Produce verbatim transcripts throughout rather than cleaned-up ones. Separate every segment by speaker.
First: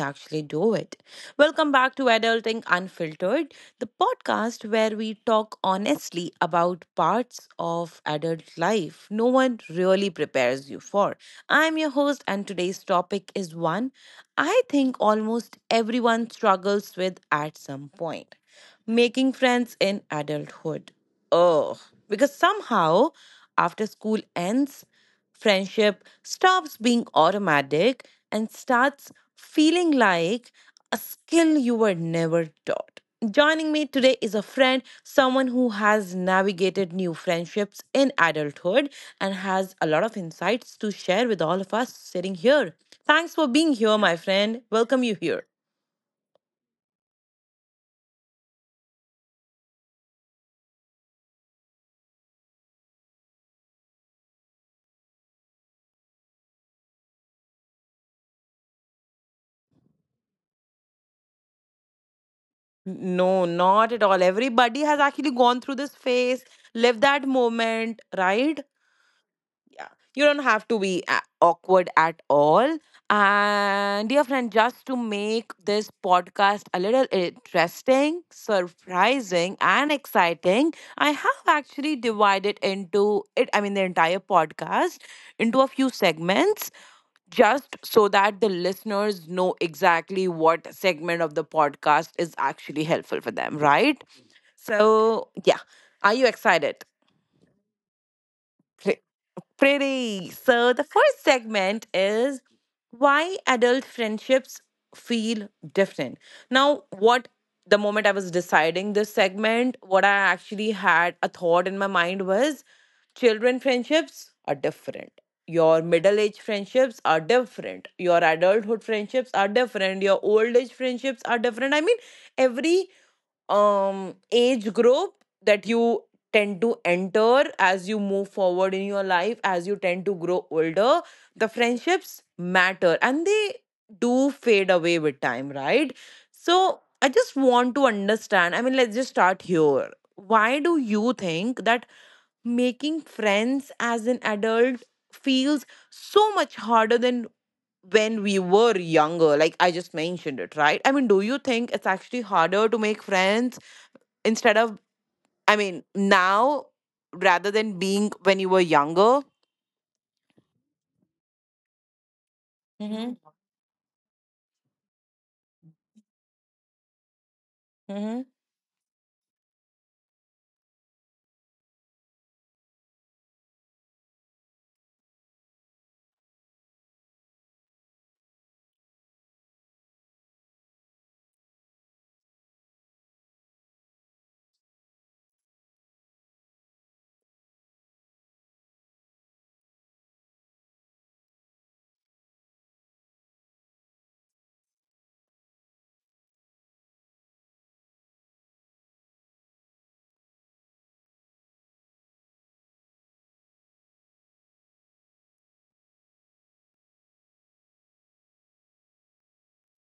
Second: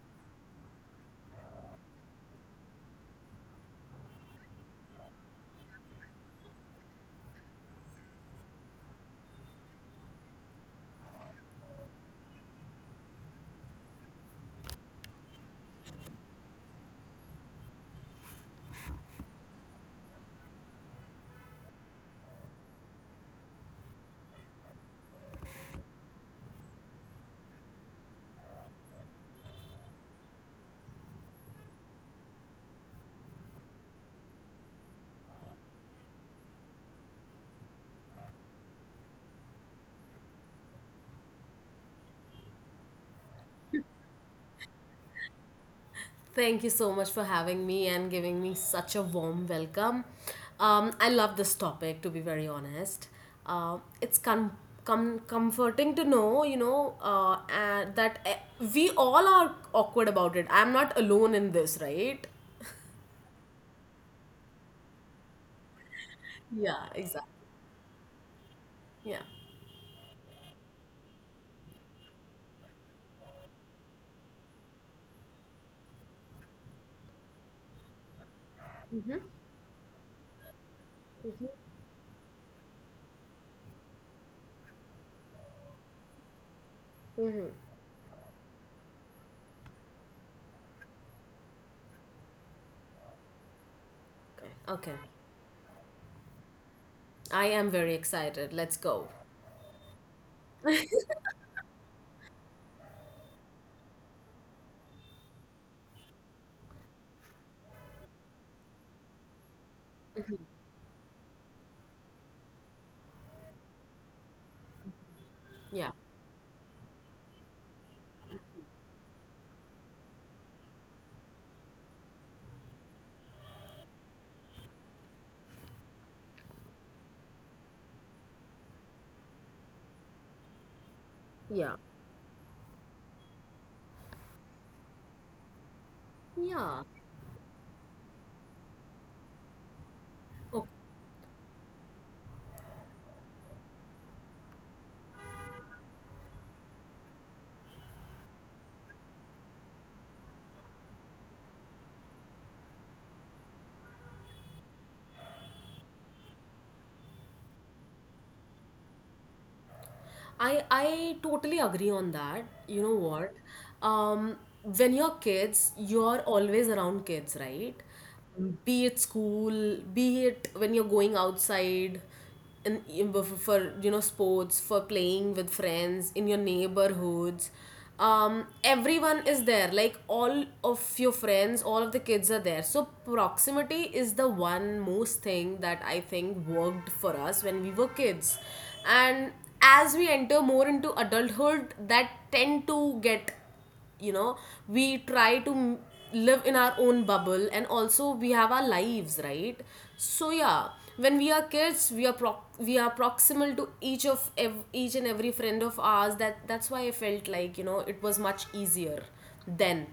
Speaker 1: actually do it? Welcome back to Adulting Unfiltered, the podcast where we talk honestly about parts of adult life no one really prepares you for. I'm your host, and today's topic is one I think almost everyone struggles with at some point making friends in adulthood. Oh, because somehow after school ends, friendship stops being automatic and starts feeling like a skill you were never taught. Joining me today is a friend, someone who has navigated new friendships in adulthood and has a lot of insights to share with all of us sitting here. Thanks for being here, my friend. Welcome you here.
Speaker 2: Thank you so much for having me and giving me such a warm welcome. Um, I love this topic, to be very honest. Uh, it's com- com- comforting to know, you know, uh, and that eh, we all are awkward about it. I'm not alone in this, right?
Speaker 1: No, not at all. Everybody has actually gone through this phase,
Speaker 2: Yeah,
Speaker 1: lived
Speaker 2: exactly.
Speaker 1: that moment, right?
Speaker 2: Yeah.
Speaker 1: Yeah, you don't have to be a- awkward at all. And dear friend, just to make this podcast a little interesting, surprising and exciting, I have actually divided into it, I mean the entire podcast, into a few segments, just so that the listeners know exactly what segment of the podcast is actually helpful for them, right?
Speaker 2: Okay. Okay.
Speaker 1: So yeah, are you excited?
Speaker 2: I am very excited. Let's
Speaker 1: Pre-
Speaker 2: go.
Speaker 1: Pretty. So the first segment is why adult friendships feel different. Now, what the moment I was deciding this segment, what I actually had a thought in my mind was children friendships are different. Your
Speaker 2: Yeah.
Speaker 1: middle age friendships are different. Your adulthood friendships are different. Your old age friendships are different. I mean, every um age group that you tend to enter as you move forward in your life, as you tend to grow older, the
Speaker 2: Yeah.
Speaker 1: friendships matter and they do fade away with time, right?
Speaker 2: Yeah.
Speaker 1: So I just want to understand. I mean, let's just start here. Why do you think that making friends as an adult feels so much harder than when we were younger, like I just mentioned it, right? I mean, do you think it's actually harder to make friends instead of, I mean, now rather than being when you were younger?
Speaker 2: I I totally agree on that. You know
Speaker 1: Mm-hmm.
Speaker 2: what? Um, when you're kids, you're always around kids, right? Be it school, be it when you're going outside, and for for, you know sports, for playing with friends in your neighborhoods. Um, everyone is there, like all of your friends, all of the kids are there, so proximity is the one most thing that I think worked for us when we were kids. And as we enter more into adulthood, that tend to get, you know we try to m- live in our own bubble, and also we have our lives, right? So yeah, when we are kids, we are pro- we are proximal to each of ev- each and every friend of ours. That that's why I felt like, you know it was much easier then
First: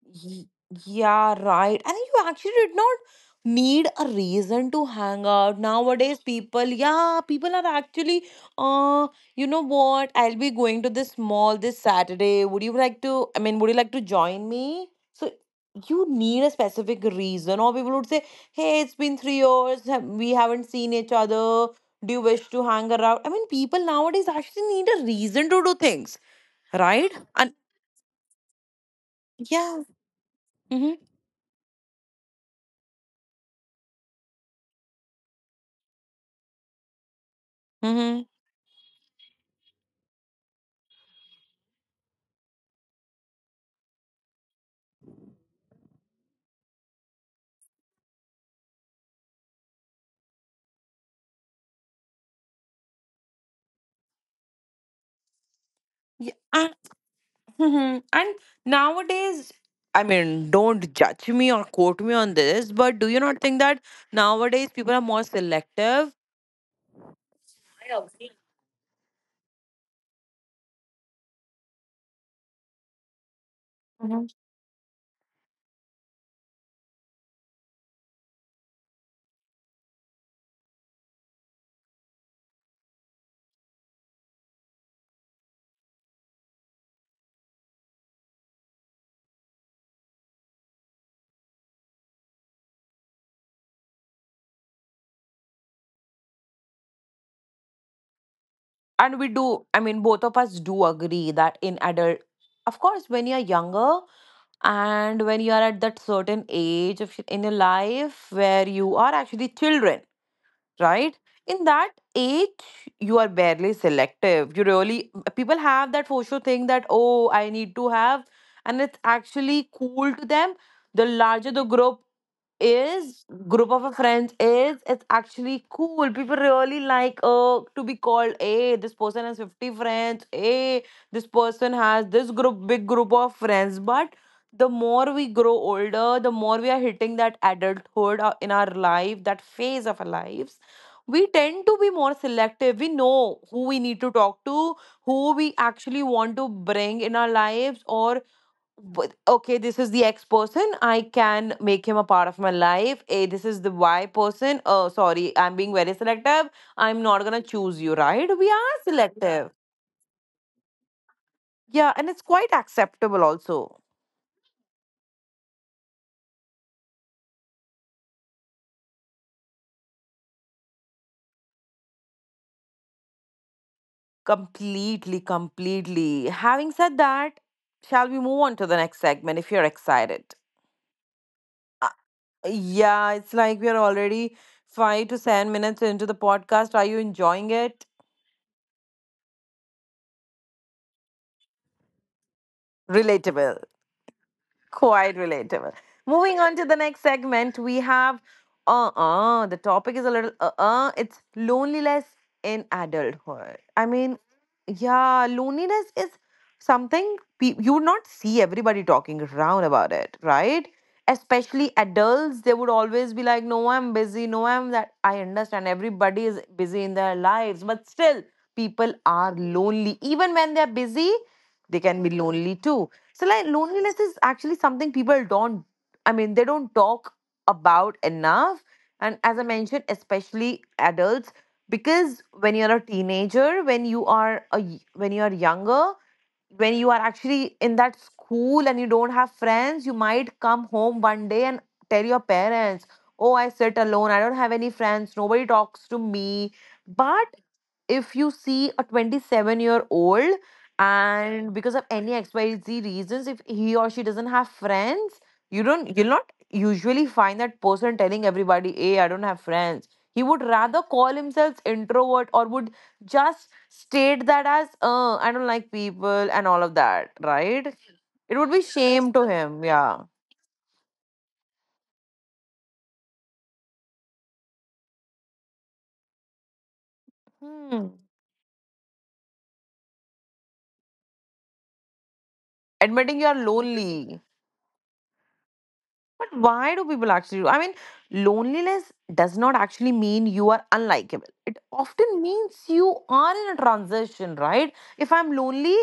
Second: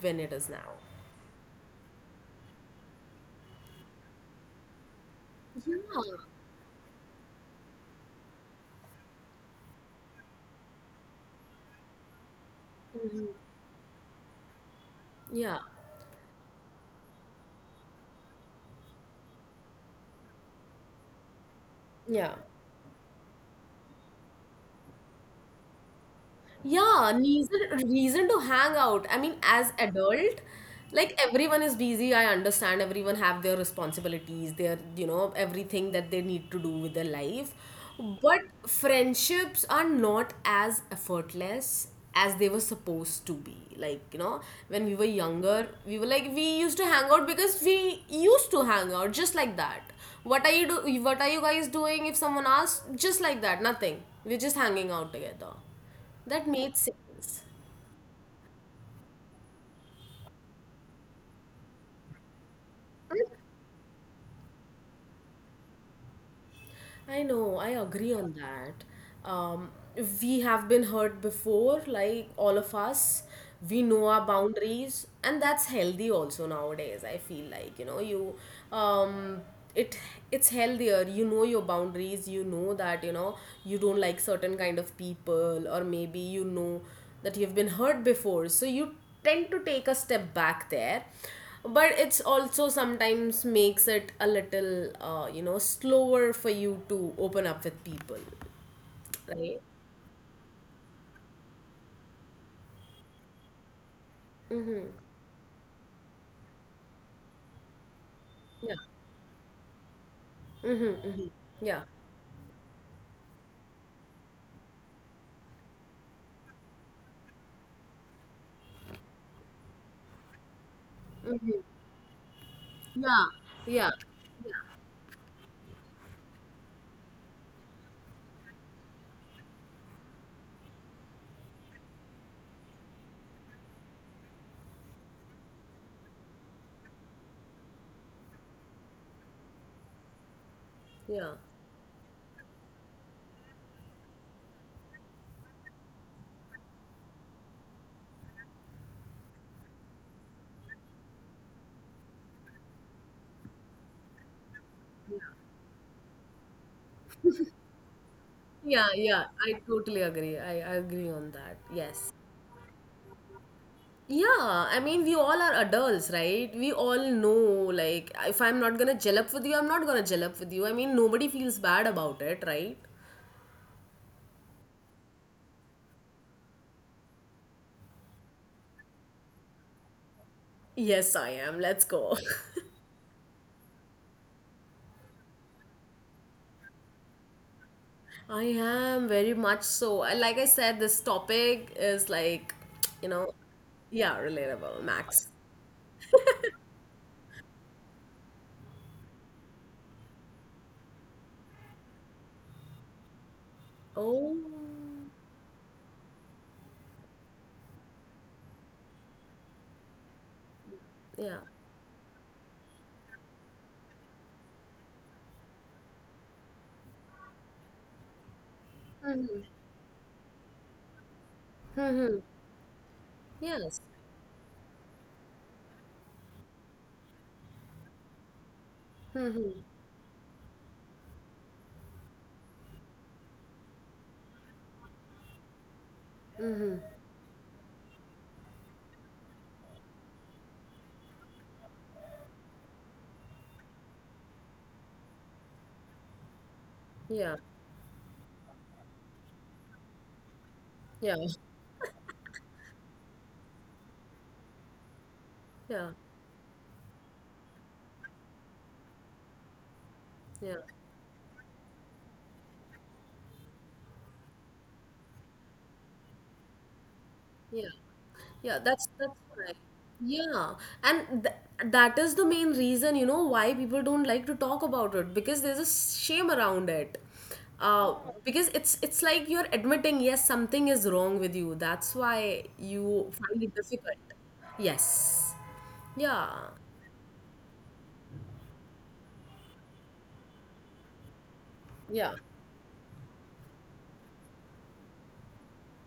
Speaker 2: when it
Speaker 1: Ye-
Speaker 2: is now.
Speaker 1: Yeah, right. And you actually did not need a reason to hang out. Nowadays, people, yeah, people are actually, uh, you know what? I'll be going to this mall this Saturday. Would you like to, I mean, would you like to join me? So
Speaker 2: Yeah.
Speaker 1: you need a specific reason. Or people would say, hey, it's been three years. ha- We haven't seen each other. Do you
Speaker 2: Yeah.
Speaker 1: wish to hang around? I mean, people nowadays actually need a reason to do things,
Speaker 2: Yeah,
Speaker 1: right? And
Speaker 2: reason reason to hang out. I mean, as
Speaker 1: yeah.
Speaker 2: adult,
Speaker 1: Mm-hmm.
Speaker 2: like everyone is busy. I understand everyone have their responsibilities, their, you know, everything that they need to do with their life.
Speaker 1: Mm-hmm.
Speaker 2: But friendships are not as effortless as they were supposed to be. Like, you know, when we were younger, we were like we used to hang out because we used to hang out just like that. What are you do what are you guys doing if someone asks? Just like that, nothing. We're just hanging out together. That made sense.
Speaker 1: Hmm. And nowadays, I mean, don't judge me or quote me on this, but do you not think that nowadays people are more selective?
Speaker 2: I know, I
Speaker 1: I
Speaker 2: agree on
Speaker 1: agree.
Speaker 2: that. Um, we have been hurt before, like all of us. We know our
Speaker 1: Mhm.
Speaker 2: boundaries, and that's healthy also nowadays. I feel like you know you, um, it it's healthier. You know your boundaries. You know that, you know you don't like certain kind of people, or maybe you know that you've been hurt before, so you tend to take a step back there, but it's also sometimes makes it a little uh, you know slower for you to open up with people,
Speaker 1: And we
Speaker 2: right?
Speaker 1: do, I mean, both of us do agree that in adult, of course, when you're younger and when you are at that certain age of, in your life where
Speaker 2: Yeah.
Speaker 1: you are actually children,
Speaker 2: Mm-hmm,
Speaker 1: right,
Speaker 2: mm-hmm.
Speaker 1: in
Speaker 2: Yeah.
Speaker 1: that age you are barely selective. You really people have that for sure thing that, oh, I need to have, and it's actually cool to them, the larger the group
Speaker 2: Yeah.
Speaker 1: is, group of
Speaker 2: Yeah.
Speaker 1: a friends is, it's actually cool. People really like, uh, to be called, hey, this person has fifty friends, hey, this person has this group, big group of friends. But the more we grow older, the more we are hitting that adulthood, uh, in our life, that phase of our lives, we
Speaker 2: Yeah.
Speaker 1: tend to be more selective. We know who we need to talk to, who we actually want to bring in our lives, or with- okay, this is the X person. I can make him a part of my life. A, this is the Y person. Oh, sorry, I'm being very selective. I'm not gonna choose you, right? We are
Speaker 2: Yeah. Yeah, I
Speaker 1: selective.
Speaker 2: totally agree. I, I agree on that,
Speaker 1: Yeah,
Speaker 2: yes.
Speaker 1: and it's quite acceptable also.
Speaker 2: Yeah, I mean, we all are adults, right? We all know, like, if I'm not gonna gel up with you, I'm not gonna gel up with you. I mean, nobody feels bad about it, right?
Speaker 1: Completely, completely. Having said that, shall we move on to the next segment if you're excited?
Speaker 2: Yes, I am. Let's
Speaker 1: Uh,
Speaker 2: go.
Speaker 1: yeah, it's like we're already five to seven minutes into the podcast. Are you enjoying it?
Speaker 2: I am very much so. I- Like I said, this topic is like, you know,
Speaker 1: Relatable.
Speaker 2: yeah, relatable,
Speaker 1: Quite
Speaker 2: Max.
Speaker 1: relatable. Moving on to the next segment, we have uh uh the topic is a little uh uh it's loneliness in adulthood. I mean,
Speaker 2: Oh,
Speaker 1: yeah, loneliness is something pe- you would not see everybody talking around about it, right?
Speaker 2: yeah.
Speaker 1: Especially adults, they would always be like, no, I'm busy, no, I'm that. I understand everybody is busy in their lives, but still, people are lonely. Even when they're busy, they can be
Speaker 2: Mm-hmm.
Speaker 1: lonely too. So like,
Speaker 2: Yes.
Speaker 1: loneliness is actually something people don't, I mean, they don't talk about enough. And as I mentioned, especially adults, because when you're a teenager, when you are a, y- when you are younger, when you are actually in that school and you don't have friends, you might come home one day and tell your parents, oh, I sit alone, I don't have any friends, nobody talks to me. But
Speaker 2: Yeah.
Speaker 1: if you see a twenty-seven year old,
Speaker 2: Yeah.
Speaker 1: and because of any xyz reasons, if he or she doesn't have friends, you
Speaker 2: Yeah.
Speaker 1: don't, you'll not usually find that person telling everybody, hey, I don't have friends. He would
Speaker 2: Yeah.
Speaker 1: rather call himself introvert, or would just state that as, uh, I don't like people and all of that,
Speaker 2: Yeah.
Speaker 1: right? It would
Speaker 2: Yeah,
Speaker 1: be
Speaker 2: that's
Speaker 1: shame
Speaker 2: that's
Speaker 1: to
Speaker 2: correct.
Speaker 1: him, yeah.
Speaker 2: Yeah, and th that is the main reason, you know, why people don't like to talk about it, because there's a shame around it.
Speaker 1: Hmm.
Speaker 2: Uh, because it's it's like you're admitting, yes, something is wrong with you. That's why you
Speaker 1: Admitting you're
Speaker 2: find it difficult.
Speaker 1: lonely.
Speaker 2: Yes.
Speaker 1: But
Speaker 2: Yeah.
Speaker 1: why do people actually do? I mean, loneliness does not actually mean you are unlikable. It
Speaker 2: Yeah.
Speaker 1: often means you are in a transition, right? If I'm lonely,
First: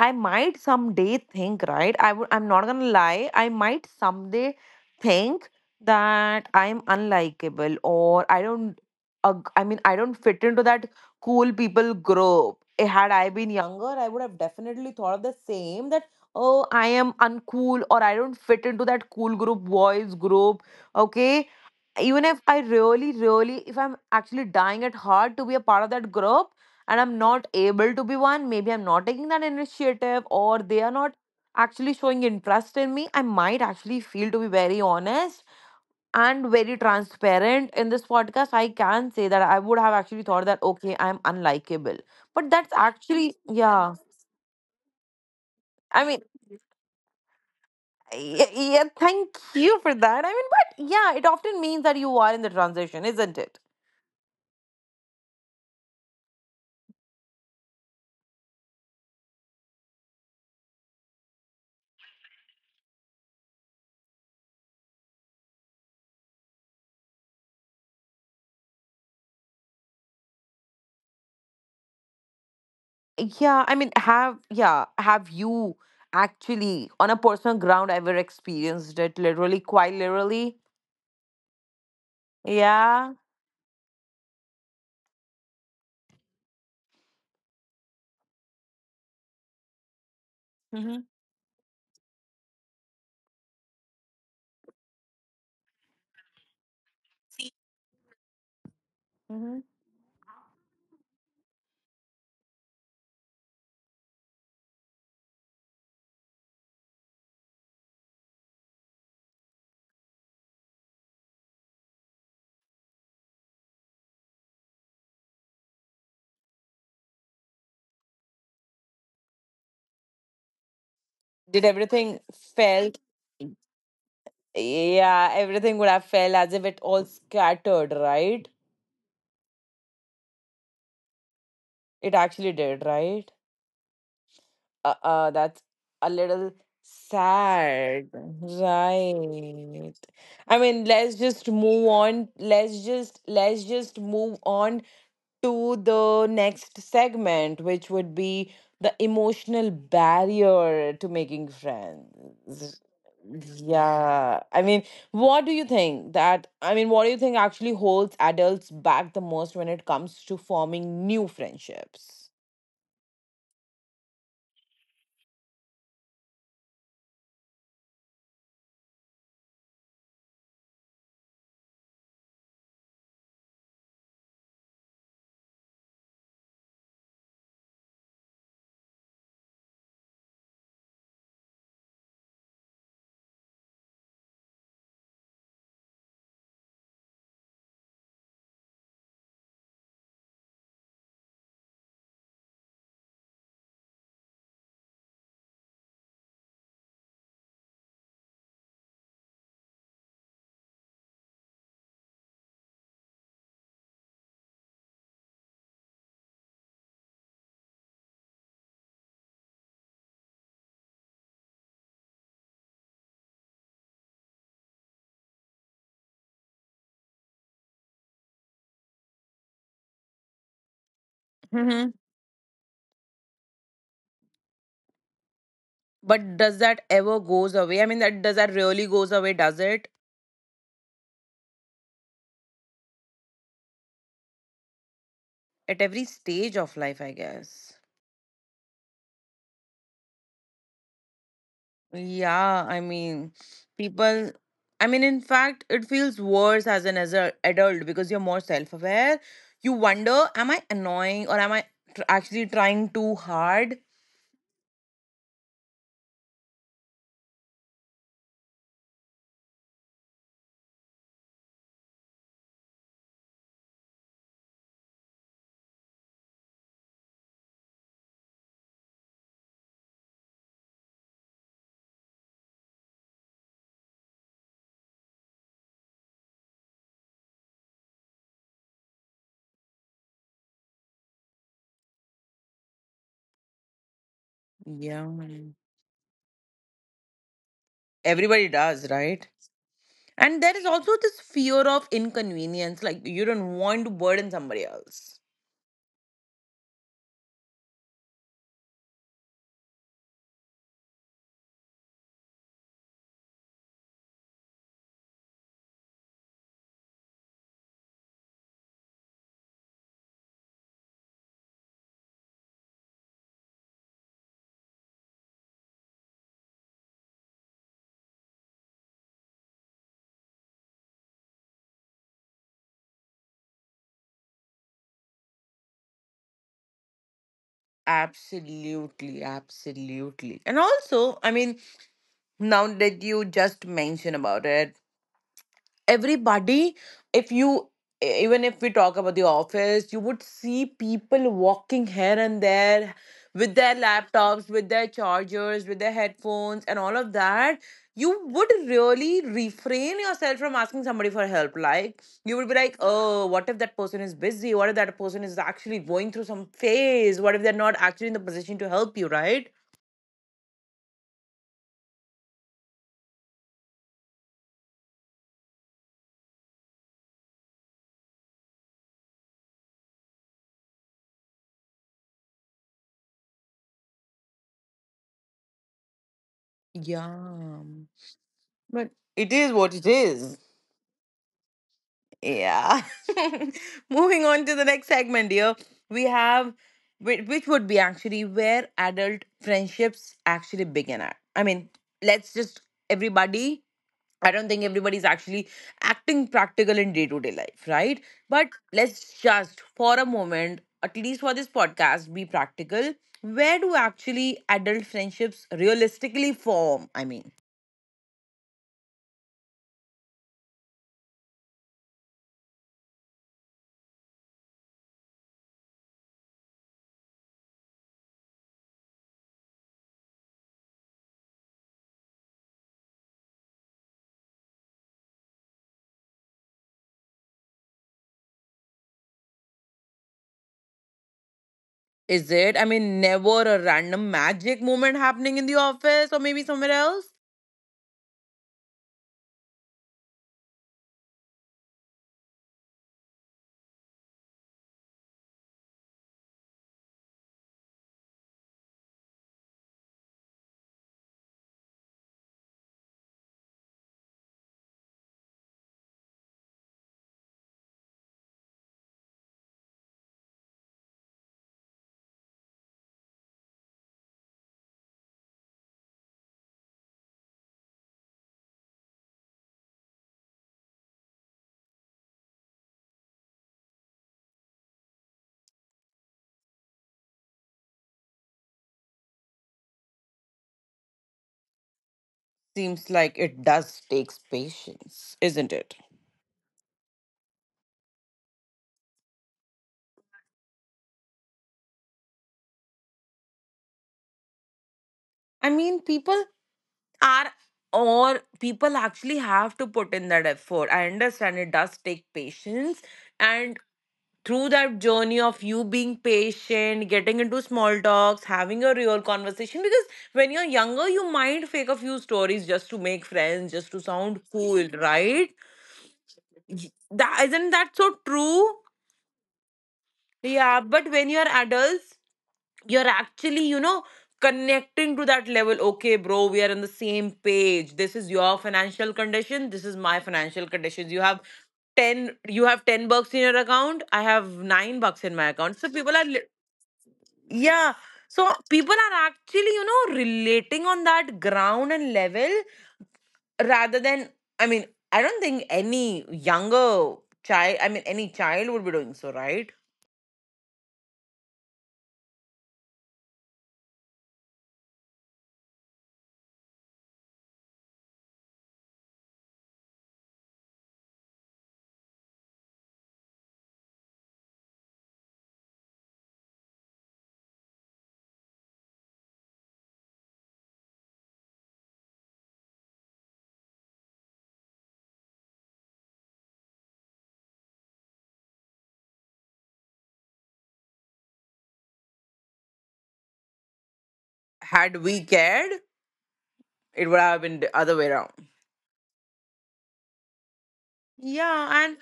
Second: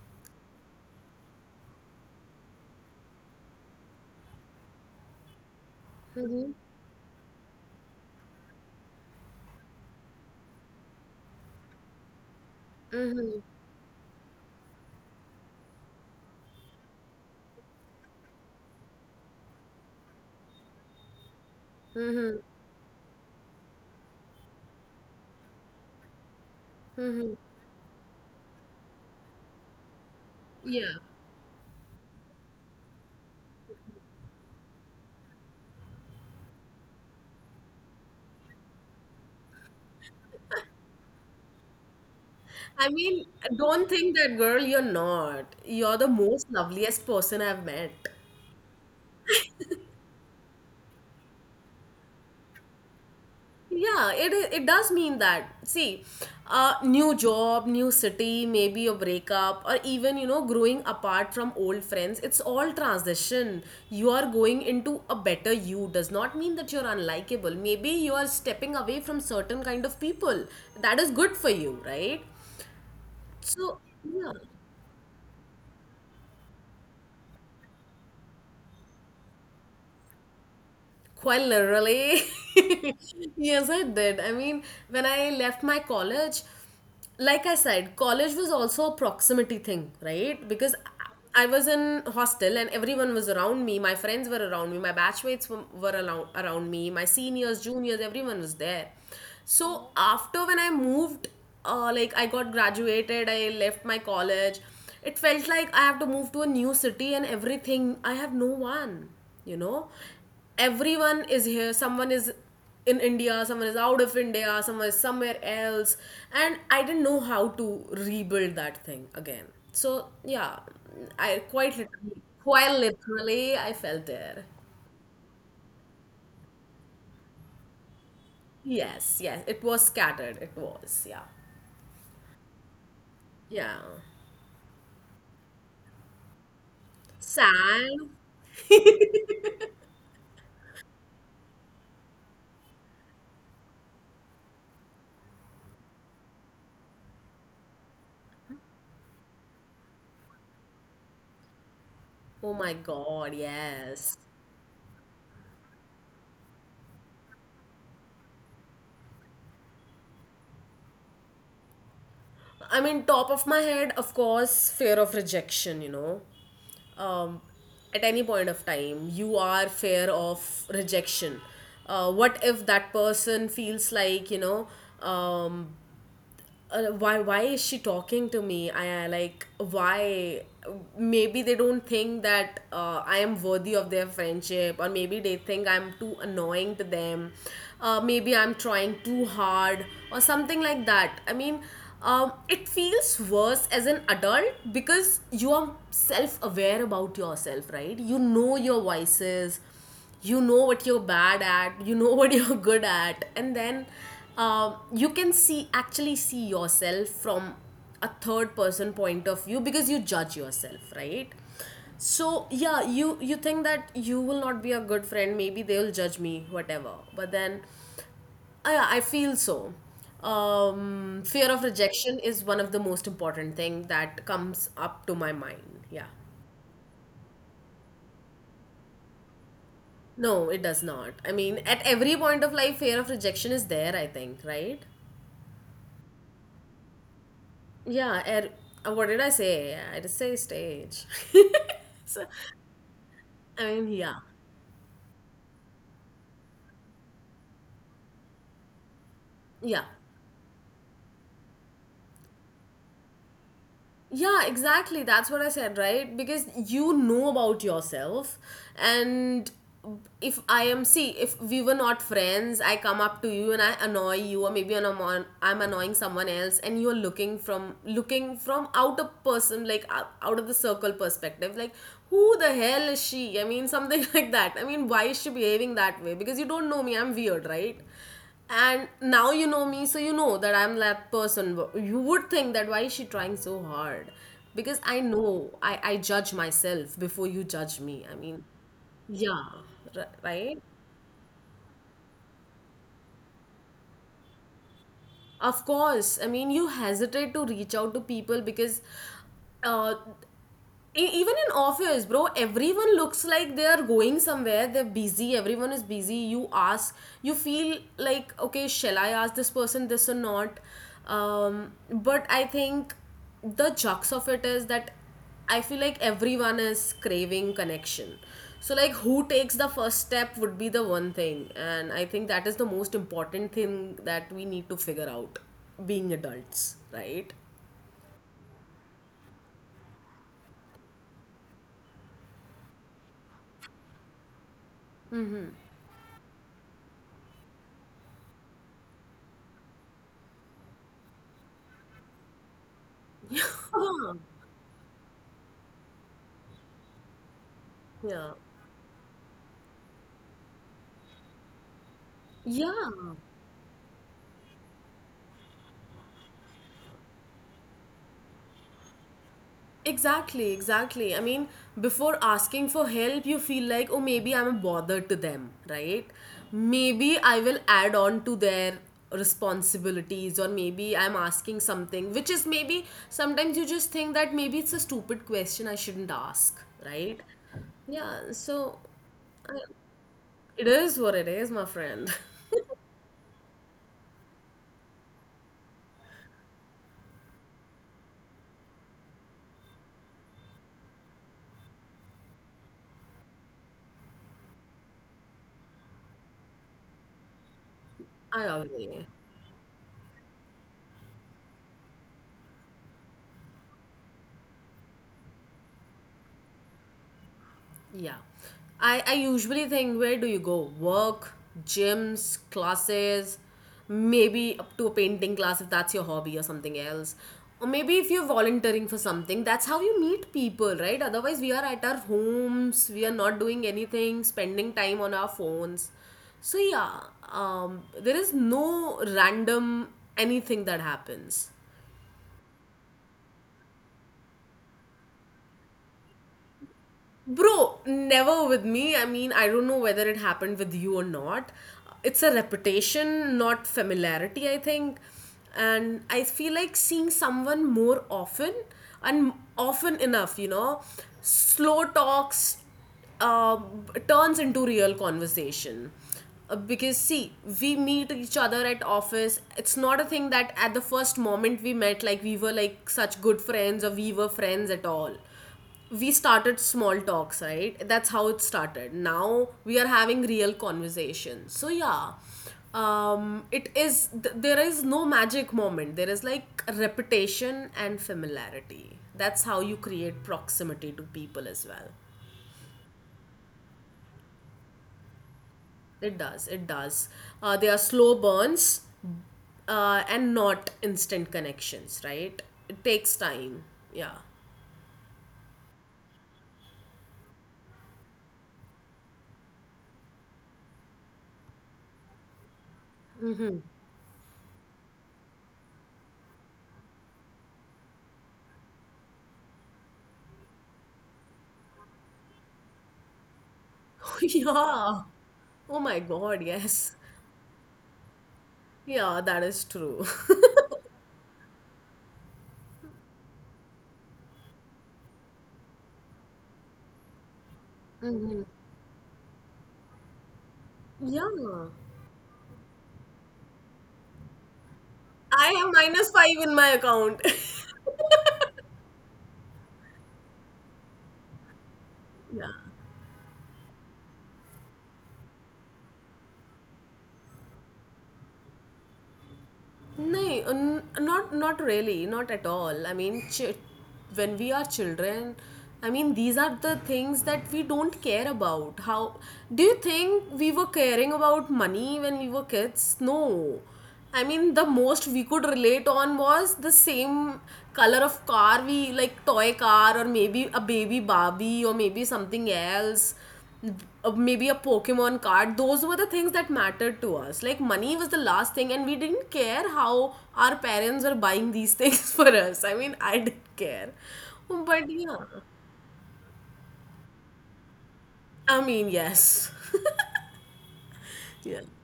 Speaker 1: I might someday think, right? I would, I'm not gonna lie, I might someday think that
Speaker 2: Mm-hmm.
Speaker 1: I'm unlikable, or I don't ag- I mean I don't fit into that cool people group. Eh, had I
Speaker 2: Mm-hmm.
Speaker 1: been younger, I would have definitely thought of the same, that oh, I am uncool, or I don't fit into that cool group, boys group. Okay, even
Speaker 2: Mm-hmm.
Speaker 1: if I really, really, if I'm actually dying at heart to be a part of that group, and I'm
Speaker 2: Mm-hmm.
Speaker 1: not able to be one, maybe I'm not taking that initiative, or they are
Speaker 2: Yeah.
Speaker 1: not actually showing interest in me, I might actually feel, to be very honest and very transparent in this podcast, I can say that I would have actually thought that, okay, I'm unlikable. But that's
Speaker 2: I mean,
Speaker 1: actually,
Speaker 2: don't
Speaker 1: yeah.
Speaker 2: think that, girl, you're not. You're
Speaker 1: I
Speaker 2: the
Speaker 1: mean,
Speaker 2: most loveliest person I've met.
Speaker 1: yeah, yeah, thank you for that. I mean, but yeah, it often means that you are in the transition, isn't it?
Speaker 2: Yeah, it i- it does mean that. See, uh, new job, new city, maybe a breakup, or even you know, growing apart from old friends. It's all transition. You are going into a better you. Does not mean that you're unlikable. Maybe you are stepping away from certain kind of people. That is good for you, right?
Speaker 1: Yeah, I
Speaker 2: So
Speaker 1: mean,
Speaker 2: yeah,
Speaker 1: have, yeah, have you actually on a personal ground ever experienced it literally, quite literally?
Speaker 2: quite literally.
Speaker 1: Yeah.
Speaker 2: Yes, I did. I mean, when I left my college, like I said, college was also a proximity thing, right? Because
Speaker 1: Mm-hmm.
Speaker 2: I was in hostel and everyone was around me. My friends were around me. My batchmates were, were around, around me. My seniors, juniors, everyone was there.
Speaker 1: Mm-hmm.
Speaker 2: So after when I moved, uh, like I got graduated, I left my college. It felt like I have to move to a new city and everything. I have no one, you know. Everyone is here. Someone is in India. Someone is out of India. Someone is somewhere else. And I didn't know how to rebuild that thing again. So yeah, I
Speaker 1: Did
Speaker 2: quite
Speaker 1: everything
Speaker 2: literally, quite
Speaker 1: felt?
Speaker 2: literally, I felt there.
Speaker 1: Yeah, everything would have felt as if it all scattered, right?
Speaker 2: Yes, yes. It was scattered. It was. Yeah.
Speaker 1: It actually did, right?
Speaker 2: Yeah.
Speaker 1: Uh, uh that's a little sad,
Speaker 2: Sand?
Speaker 1: right? I mean, let's just move on. Let's just let's just move on to the next segment, which would be the emotional barrier to making
Speaker 2: Oh
Speaker 1: friends.
Speaker 2: my God, yes.
Speaker 1: Yeah. I mean, what do you think that, I mean, what do you think actually holds adults back the most when it comes to forming new friendships?
Speaker 2: I mean, top of my head, of course, fear of rejection, you know. Um, at any point of time, you are fear of rejection. Uh, what if that person feels like, you know, um, uh, why why is she talking to me? I I, like, why maybe they don't think that uh, I am worthy of their friendship? Or maybe they think I'm too annoying to them. Uh, maybe I'm trying too hard or something like that, I mean. Um, it feels worse as an adult because you are self-aware about yourself, right? You know your vices. You know what you're bad at. You know what you're good at. And then um, you can see actually see yourself from a third person point of view because you judge yourself, right? So yeah, you you think that you will not be a good friend, maybe they'll judge me, whatever. But then i, I feel so. Um, fear of
Speaker 1: Hmm.
Speaker 2: rejection is one of the most important thing that comes up to my mind, yeah.
Speaker 1: But does that ever goes away? I mean, that, does that really goes away? Does it
Speaker 2: No, it does not. I mean, at every point of life, fear of rejection is there, I think, right?
Speaker 1: at every stage of life? I guess.
Speaker 2: Yeah, er, uh, what did I say? I just say stage. So,
Speaker 1: Yeah, I mean,
Speaker 2: I mean, yeah.
Speaker 1: people. I mean, in fact, it feels worse as an as a adult because you're more self aware. You
Speaker 2: Yeah.
Speaker 1: wonder, am I annoying, or am I tr- actually trying too hard?
Speaker 2: Yeah, exactly. That's what I said, right? Because you know about yourself. And if I am, see, if we were not friends, I come up to you and I annoy you, or maybe I'm, anno- I'm annoying someone else, and you're looking from looking from out a person, like out out of the circle perspective, like, who the hell is she? I mean, something like that. I mean, why is she behaving that way? Because you don't know me. I'm weird, right? And now you know me, so you know that I'm that person. You would think that why is she trying so hard? Because i
Speaker 1: Yeah.
Speaker 2: know i i judge myself before you judge me, I mean.
Speaker 1: Everybody does, right?
Speaker 2: Yeah. r-
Speaker 1: And there
Speaker 2: right
Speaker 1: is also this fear of inconvenience. Like, you don't want to burden somebody else.
Speaker 2: Of course, I mean, you hesitate to reach out to people because uh, E- even in office, bro, everyone looks like they are going somewhere, they're busy. Everyone is busy. You ask, you feel like, okay, shall I ask this person this or not? Um, but I think the jux of it is that I feel like everyone is craving connection. So, like, who takes the first step would be the one thing, and I think that is the most important thing that we need to figure out, being adults, right?
Speaker 1: Absolutely, absolutely. And also, I mean, now that you just mention about it, everybody if you e- even if we talk about the office, you would see people walking here and there with their
Speaker 2: Yeah.
Speaker 1: laptops, with their chargers, with their headphones and all of that. You
Speaker 2: Yeah.
Speaker 1: would really refrain yourself from asking somebody for help. Like, you would be like,
Speaker 2: Yeah.
Speaker 1: oh, what if that person is busy, what if that person is actually going through some phase, what if they're not actually in the position to help you, right?
Speaker 2: Exactly, exactly. I mean, before asking for help, you feel like, oh, maybe I'm a bother to them, right? Maybe I will add on to their responsibilities, or maybe I'm asking something, which is, maybe sometimes you just think that maybe it's a stupid question I shouldn't ask, right?
Speaker 1: Yeah,
Speaker 2: Yeah, so
Speaker 1: but it is what it is.
Speaker 2: it is what it is, my friend.
Speaker 1: Yeah. Moving on to the next segment, dear. We have, whi- which would be actually where adult friendships actually begin at. I mean, let's just, everybody, I don't think everybody's actually acting practical in day to day life, right?
Speaker 2: I
Speaker 1: But
Speaker 2: agree.
Speaker 1: let's just, for a moment, at least for this podcast, be practical. Where do actually adult friendships realistically form? I mean,
Speaker 2: Yeah. I, I usually think, where do you go? Work, gyms, classes, maybe up to a painting class if that's your hobby or something else. Or maybe if you're volunteering for something, that's how you meet people, right? Otherwise, we are at our homes, we are not doing anything, spending time on our phones. So, yeah, um, there is no random anything that happens.
Speaker 1: is it? I mean, never a random magic moment happening in the office or maybe somewhere else?
Speaker 2: Bro, never with me. I mean, I don't know whether it happened with you or not. It's a reputation, not familiarity, I think. And I feel like seeing someone more often and often enough, you know, slow talks uh, turns into real conversation. Uh, because see, we meet each other at office. It's not a thing that at the first moment we met, like, we were like such good friends, or we were friends at all. We started small talks, right? That's how it started. Now we are having real conversations. So yeah, um it is th- there is no magic moment. There is like repetition and familiarity. That's how you create proximity to people as well.
Speaker 1: Seems like it does takes patience, isn't it?
Speaker 2: It does, it does. Uh, they are slow burns, uh, and not instant connections, right? It takes time. Yeah.
Speaker 1: I mean, people are or people actually have to put in that effort. I understand it does take patience, and through that journey of you being patient, getting into small talks, having a real conversation, because when you're younger you might fake a few stories just to make friends, just to sound cool,
Speaker 2: Yeah.
Speaker 1: right?
Speaker 2: Oh my God,
Speaker 1: Y-
Speaker 2: yes.
Speaker 1: that Isn't that so true?
Speaker 2: Yeah, that is true.
Speaker 1: Yeah, but when you're adults, you're actually, you know, connecting to that level. Okay bro, we are on the same page. This is your financial condition, this is my financial conditions. You have
Speaker 2: Yeah.
Speaker 1: ten, you have ten bucks in your account, I have nine bucks in my
Speaker 2: I
Speaker 1: account. So
Speaker 2: have
Speaker 1: people are
Speaker 2: minus
Speaker 1: li-
Speaker 2: five in my account.
Speaker 1: yeah, so people are actually, you know, relating on that ground and level,
Speaker 2: Yeah.
Speaker 1: rather than, i mean I don't think any younger child, I mean any child, would be doing so, right?
Speaker 2: No, n- not not really, not at all. I mean, ch- when we are children, I mean, these are the things that we don't care about. How do you think we were caring about money when we were kids? No. I mean, the most we could relate on was the same color of car we like toy car or maybe a baby Barbie or maybe something else uh, maybe a Pokemon card. Those were the things that mattered to us. Like money was the last thing, and we didn't care how our parents were buying these things for us. I mean, I didn't care,
Speaker 1: Had
Speaker 2: but
Speaker 1: we
Speaker 2: yeah,
Speaker 1: cared, it would have been the other way around.
Speaker 2: I mean, yes, yeah,
Speaker 1: Yeah, and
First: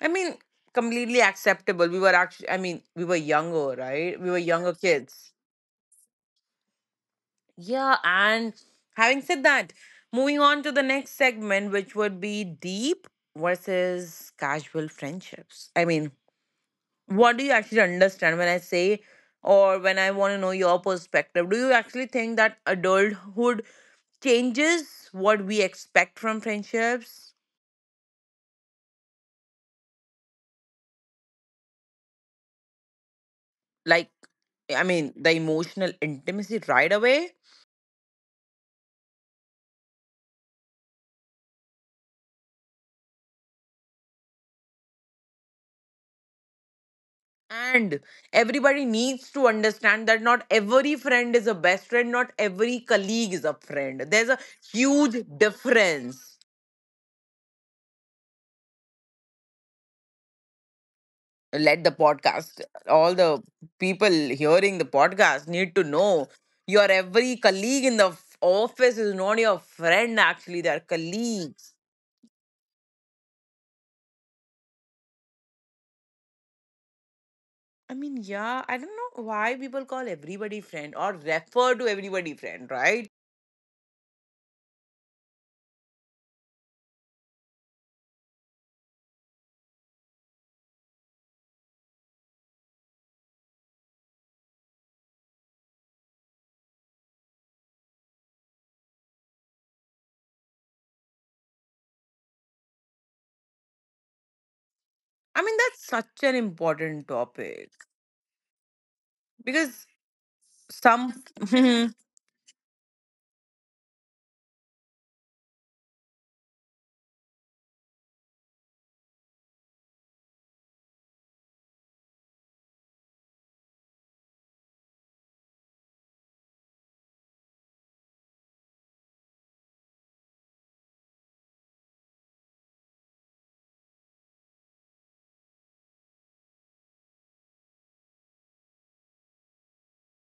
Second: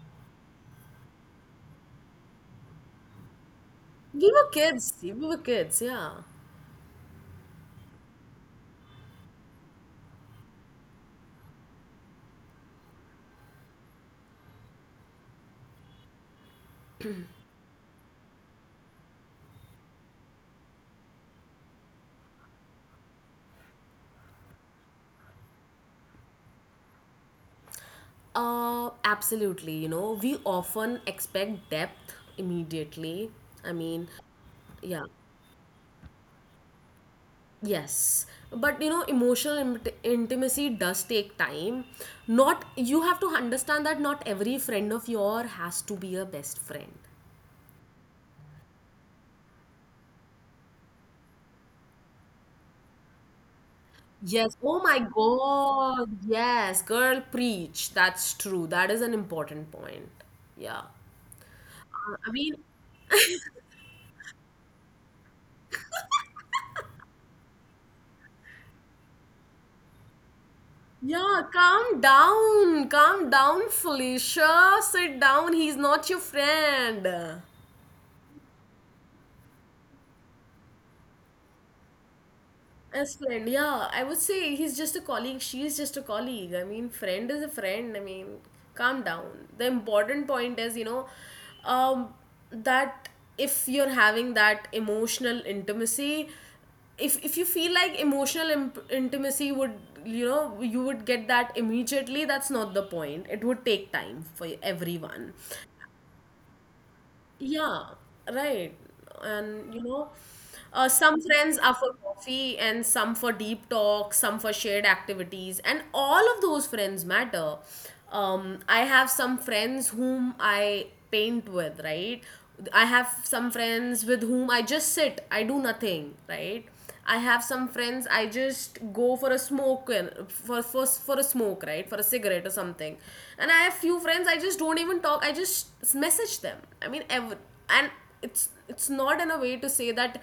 Speaker 1: I mean, completely acceptable. We were actually, I mean, we were younger, right?
Speaker 2: we
Speaker 1: We were
Speaker 2: were
Speaker 1: younger
Speaker 2: kids. We
Speaker 1: kids.
Speaker 2: were kids. Yeah.
Speaker 1: Yeah, and having said that, moving on to the next segment, which would be deep versus casual friendships. I mean, what do you actually understand when I say, or when I want to know your perspective? Do you actually think that adulthood changes what we expect from friendships?
Speaker 2: Uh, absolutely. You know, we often expect depth immediately. I mean,
Speaker 1: Like, I
Speaker 2: yeah.
Speaker 1: mean, the emotional intimacy right away.
Speaker 2: Yes, but you know, emotional int- intimacy does take time. Not you have to understand that not every friend of yours has to be a best friend.
Speaker 1: And everybody needs to understand that not every friend is a best friend, not every colleague is a friend. There's a
Speaker 2: Yes. Oh my
Speaker 1: huge
Speaker 2: God.
Speaker 1: difference.
Speaker 2: Yes, girl, preach. That's true. That is an important point. Yeah.
Speaker 1: Let the
Speaker 2: Uh, I mean,
Speaker 1: podcast, all the people hearing the podcast need to know, your every colleague in the f- office is not your friend, actually they're
Speaker 2: yeah,
Speaker 1: colleagues.
Speaker 2: calm down. Calm down, Felicia. Sit down. He's not your friend.
Speaker 1: I mean, yeah, I don't know why people call everybody friend or refer to everybody friend, right?
Speaker 2: As friend, yeah, I would say he's just a colleague. She's just a colleague. I mean, friend is a friend. I mean, calm down. The important point is, you know, um, that if you're having that emotional intimacy, if if you feel like emotional imp- intimacy would, you know, you would get that immediately. That's not the point. It would take time for everyone.
Speaker 1: I mean, that's such an important topic,
Speaker 2: Yeah, right. And you
Speaker 1: because
Speaker 2: know, uh, some
Speaker 1: some
Speaker 2: friends are for coffee and some for deep talk, some for shared activities, and all of those friends matter. Um, I have some friends whom I paint with, right? I have some friends with whom I just sit, I do nothing, right? I have some friends. I just go for a smoke and- for for for a smoke, right? For a cigarette or something. And I have few friends. I just don't even talk. I just message them. I mean, ever and it's it's not in a way to say that.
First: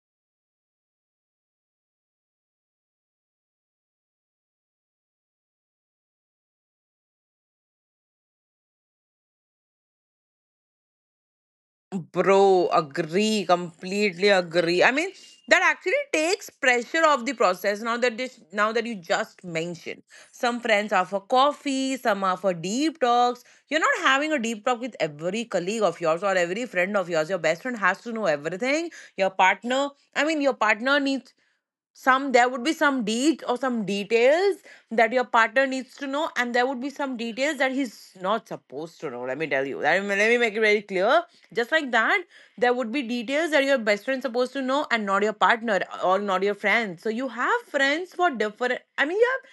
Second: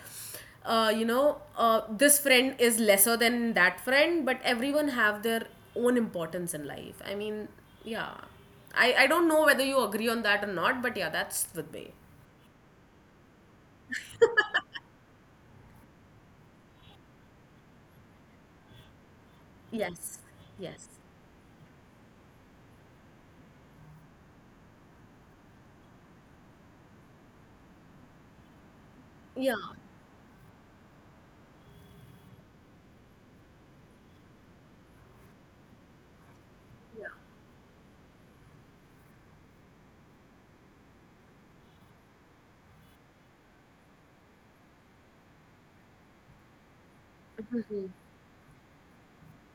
Speaker 2: Uh, you know, uh, this friend is lesser than that friend, but everyone have their own importance in life. I mean, yeah, I I don't know whether you agree on that or not, but yeah, that's with me.
Speaker 1: bro, agree, completely agree. I mean, that actually takes pressure off the process, now that this now that you just mentioned.
Speaker 2: Yes.
Speaker 1: Some
Speaker 2: Yes.
Speaker 1: friends are for coffee, some are for deep talks. You're not having a deep talk with every colleague of yours or every friend of yours. Your best friend has to know everything. Your
Speaker 2: Yeah.
Speaker 1: partner, I mean, your partner needs some, there would be some deeds or some details that your partner needs to know, and there would be some details that he's not supposed to know. Let me tell you, let me, let me make it very clear. Just like that, there would be details that your best friend's supposed to know and not your partner or not your friends. So you have friends for different, I mean, you have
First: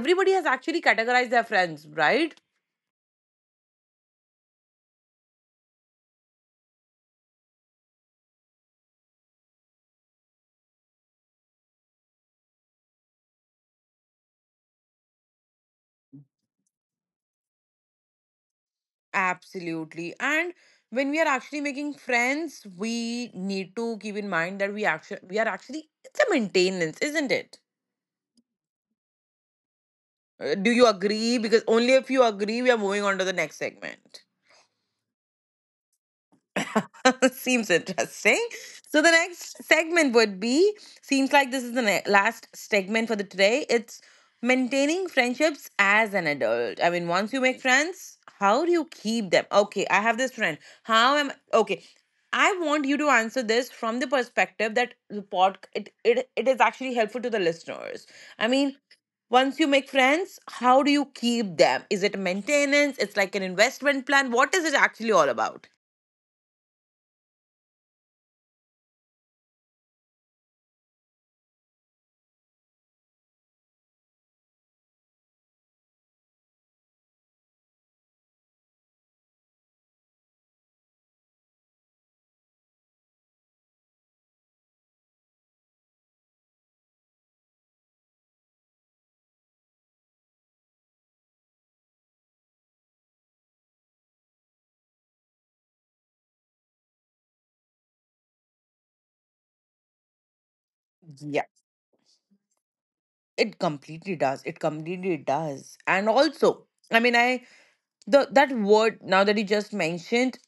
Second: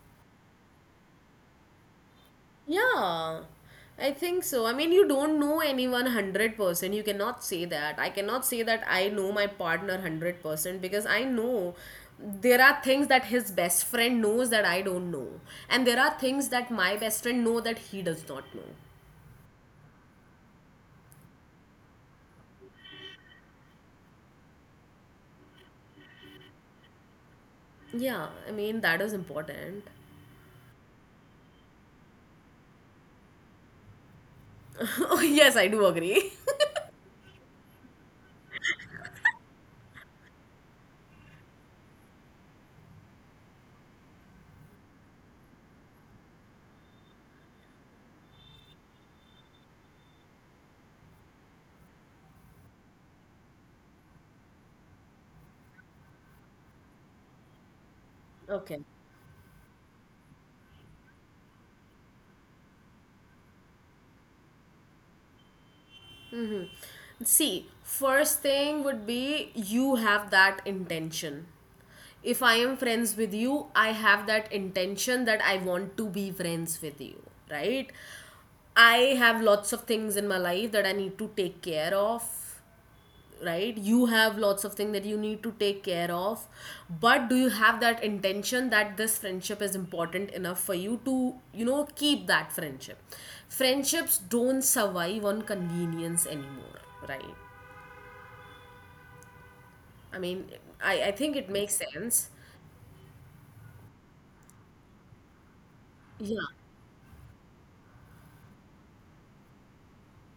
Speaker 1: everybody has actually categorized their friends, right?
Speaker 2: Yeah, I think so. I mean, you don't know anyone one hundred percent. You cannot say that. I cannot say that I know my partner one hundred percent because I know there are things that his best friend knows that I don't know. And there are things that my best friend know that he does not know.
Speaker 1: Absolutely. And when we are actually making friends, we need to keep in mind that we actually we are actually, it's a maintenance, isn't it?
Speaker 2: Yeah, I mean, that is important.
Speaker 1: Uh, Do you agree? Because only if you agree, we are moving on to the next segment.
Speaker 2: Oh, yes, I do agree.
Speaker 1: Seems interesting. So the next segment would be, seems like this is the ne- last segment for the today. It's maintaining friendships as an adult. I mean, once you make friends, how do you keep them? Okay, I have this friend. How am, okay? I want you to answer this from the perspective that the pod it, it, it is actually helpful to the listeners. I mean,
Speaker 2: Okay.
Speaker 1: once you make friends, how do you keep them? Is it maintenance? It's like an investment plan. What is it actually all about?
Speaker 2: See, first thing would be you have that intention. If I am friends with you, I have that intention that I want to be friends with you, right? I have lots of things in my life that I need to take care of, right? You have lots of things that you need to take care of, but do you have that intention that this friendship is important enough for you to, you know, keep that friendship? Friendships don't survive on convenience anymore, right? I mean, i, I think it makes sense.
Speaker 1: It completely does. It completely does. And
Speaker 2: Yeah,
Speaker 1: also, I mean, I the that word now that you just mentioned,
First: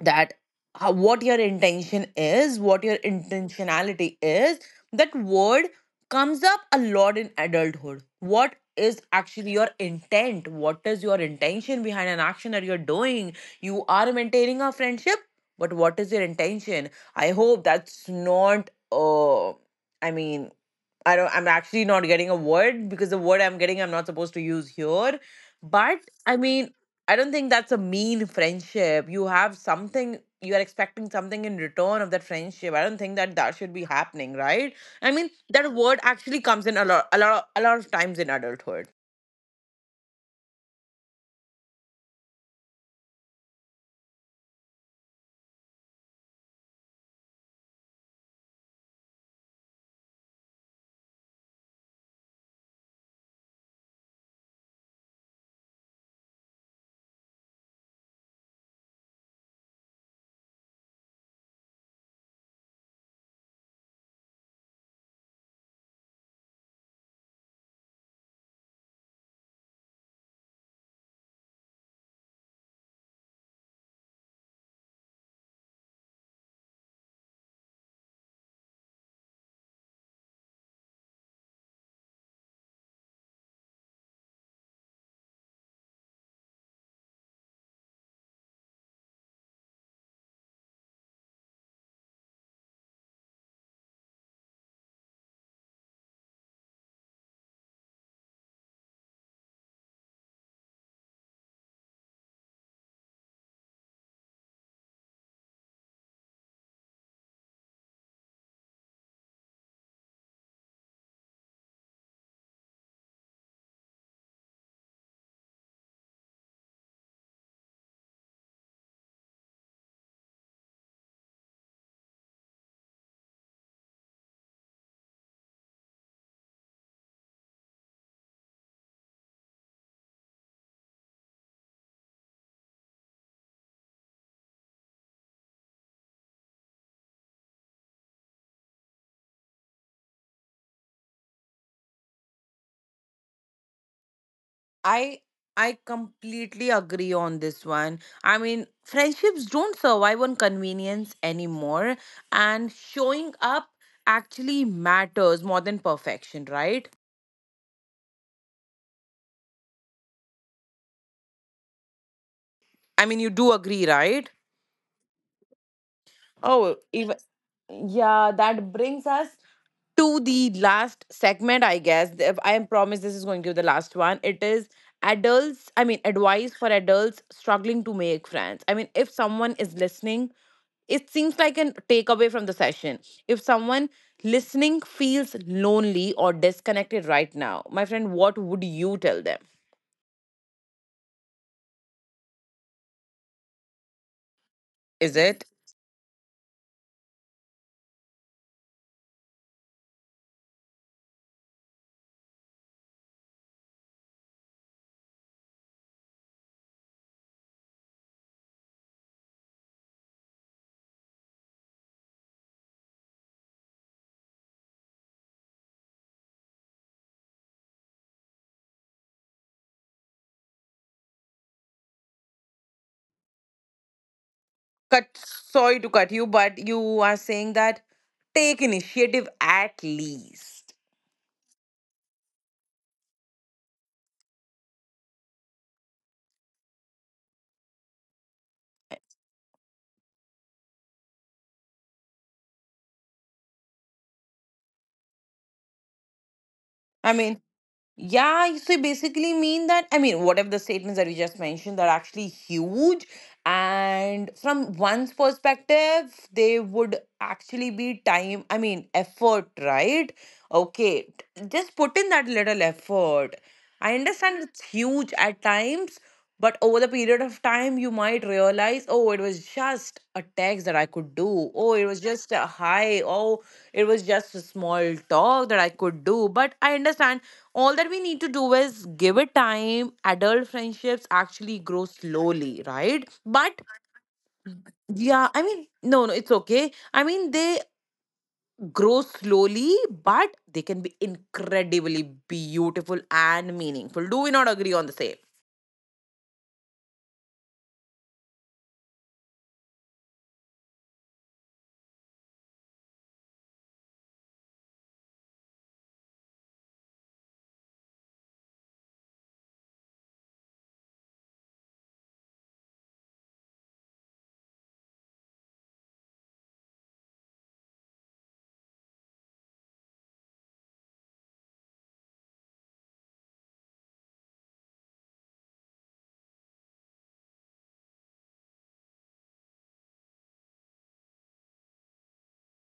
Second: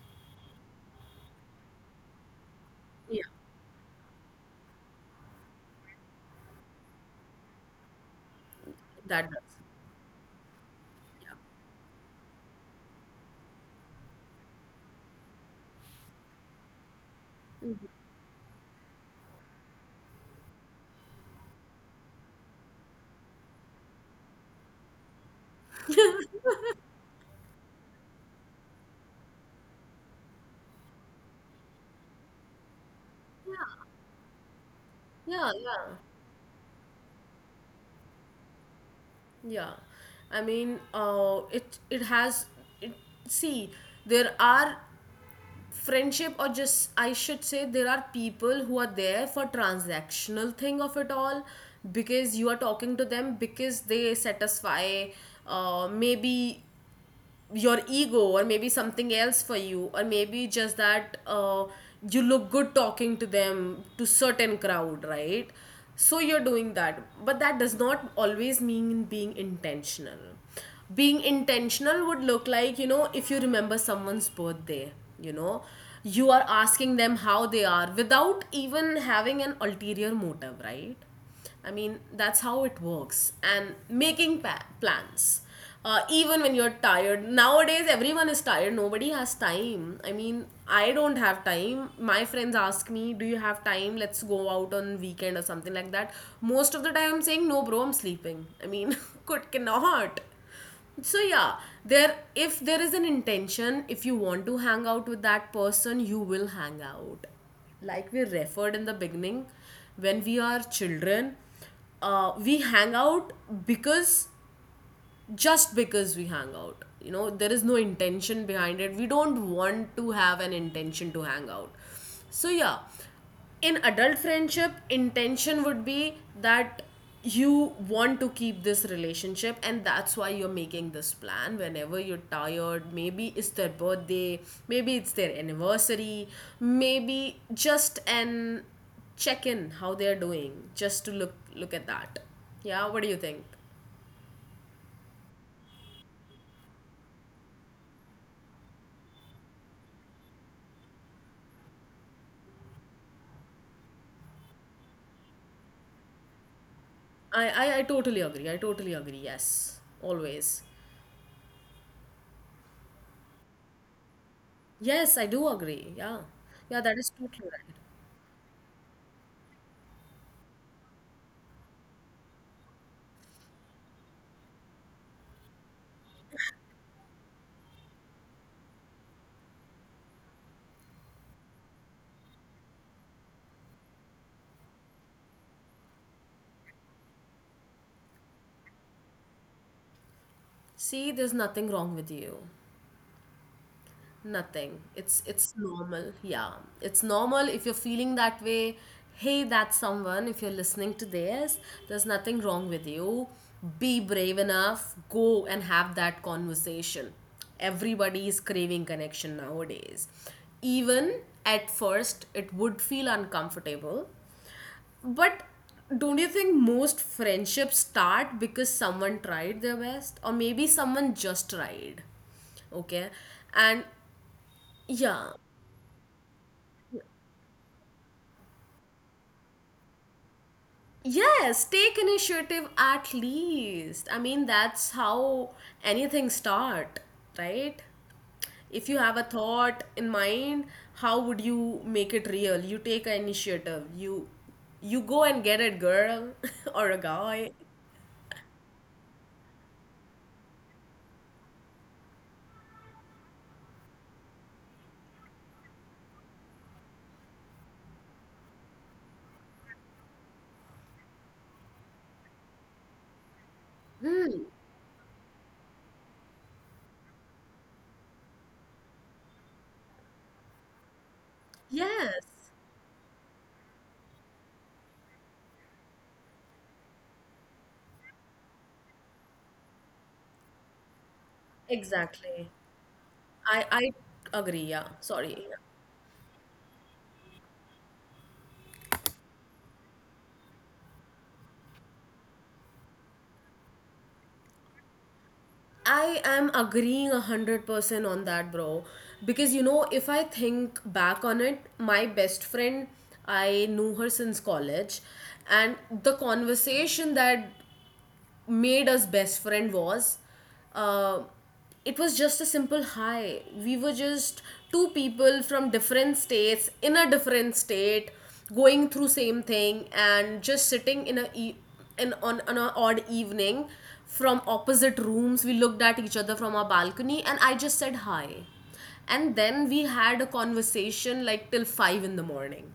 Speaker 1: that how, what your intention is, what your
Speaker 2: yeah,
Speaker 1: intentionality is, that word comes up a lot in adulthood. What is
Speaker 2: that
Speaker 1: actually
Speaker 2: does.
Speaker 1: your intent? What is your intention behind an action that you're doing? You are maintaining a friendship, but what is your intention? I hope
Speaker 2: Mhm.
Speaker 1: that's not, uh, I mean, I don't, I'm actually not getting a word, because the word I'm getting, I'm not supposed to use here. But I mean, I don't think that's a mean friendship. You have something, you are expecting something in return of that friendship. I don't think that that should
Speaker 2: Yeah,
Speaker 1: be happening, right? I mean,
Speaker 2: yeah,
Speaker 1: that
Speaker 2: yeah,
Speaker 1: word actually comes in a lot, a lot, a lot of times in adulthood.
Speaker 2: yeah, I mean, uh it it has it, see, there are friendship or just I should say there are people who are there for transactional thing of it all, because you are talking to them because they satisfy, uh, maybe your ego or maybe something else for you or maybe just that, uh, you look good talking to them to certain crowd, right? So you're doing that, but that does not always mean being intentional. Being intentional would look like, you know, if you remember someone's birthday, you know, you are asking them how they are without even having an ulterior motive, right? I mean, that's how it works. And making pa- plans. Uh, even when you're tired. Nowadays, everyone is tired. Nobody has time. I mean, I don't have time. My friends ask me, do you have time? Let's go out on weekend or something like that. Most of the time, I'm saying, no, bro, I'm sleeping. I mean, could cannot, so yeah, there if there is an intention, if you want to hang out with that person you will hang out. Like we referred in the beginning, when we are children, uh, we hang out because just because we hang out, you know, there is no intention behind it. We don't want to have an intention to hang out. So yeah, in adult friendship intention would be that you want to keep this relationship, and that's why you're making this plan whenever you're tired. Maybe it's their birthday, maybe it's their anniversary, maybe just an check in how they're doing, just to look look at that. Yeah, what do you think?
Speaker 1: I I completely agree on this one. I mean, friendships don't survive on convenience anymore, and showing up actually matters more than perfection, right?
Speaker 2: I, I, I totally agree. I totally agree. Yes, always.
Speaker 1: I mean, you do agree, right?
Speaker 2: Yes, I do agree. Yeah,
Speaker 1: Oh,
Speaker 2: yeah,
Speaker 1: even
Speaker 2: that is totally right.
Speaker 1: yeah, that brings us to the last segment, I guess. If I promise this is going to be the last one. It is adults, I mean, advice for adults struggling to make friends. I mean, if someone is listening, it seems like a takeaway from the session. If someone listening feels lonely or disconnected right now, my friend, what would you tell them?
Speaker 2: See, there's nothing wrong with you. Nothing. It's
Speaker 1: Is it
Speaker 2: it's normal. Yeah, it's normal if you're feeling that way. Hey, that's someone. If you're listening to this, there's nothing wrong with you. Be brave enough. Go and have that conversation. Everybody is craving connection nowadays. Even at first, it would feel uncomfortable. But don't you think most friendships start because someone tried their best? Or maybe someone just tried? Okay. And
Speaker 1: cut?
Speaker 2: yeah.
Speaker 1: Sorry to cut you, but you are saying that take initiative at least.
Speaker 2: Yes, take initiative at least. I mean, that's how anything start, right? If you have a thought in mind, how would you make it real? You take an initiative. You you go and get it, girl, or a
Speaker 1: I mean,
Speaker 2: guy.
Speaker 1: yeah, so you basically mean that, I mean, what if the statements that we just mentioned are actually huge, and from one's perspective, they would actually be time, I mean, effort, right? Okay, t- just put in that little effort. I
Speaker 2: Hmm.
Speaker 1: understand it's huge at times, but over the period of time, you might realize, oh, it was just a text that I could do. Oh, it was just
Speaker 2: Yes.
Speaker 1: a hi. Oh, it was just a small talk that I could do. But I understand all that we need to do is give it time. Adult friendships actually grow
Speaker 2: Exactly.
Speaker 1: slowly, right? But
Speaker 2: I I agree. Yeah,
Speaker 1: yeah,
Speaker 2: sorry.
Speaker 1: I mean, no, no, it's okay. I mean, they grow slowly, but they can be incredibly beautiful and meaningful. Do we not agree on the same?
Speaker 2: I am agreeing a hundred percent on that, bro. Because you know, if I think back on it, my best friend, I knew her since college, and the conversation that made us best friend was, uh, it was just a simple hi. We were just two people from different states in a different state, going through same thing, and just sitting in a e- in on, on an odd evening, from opposite rooms we looked at each other from our balcony and I just said hi, and then we had a conversation like till five in the morning.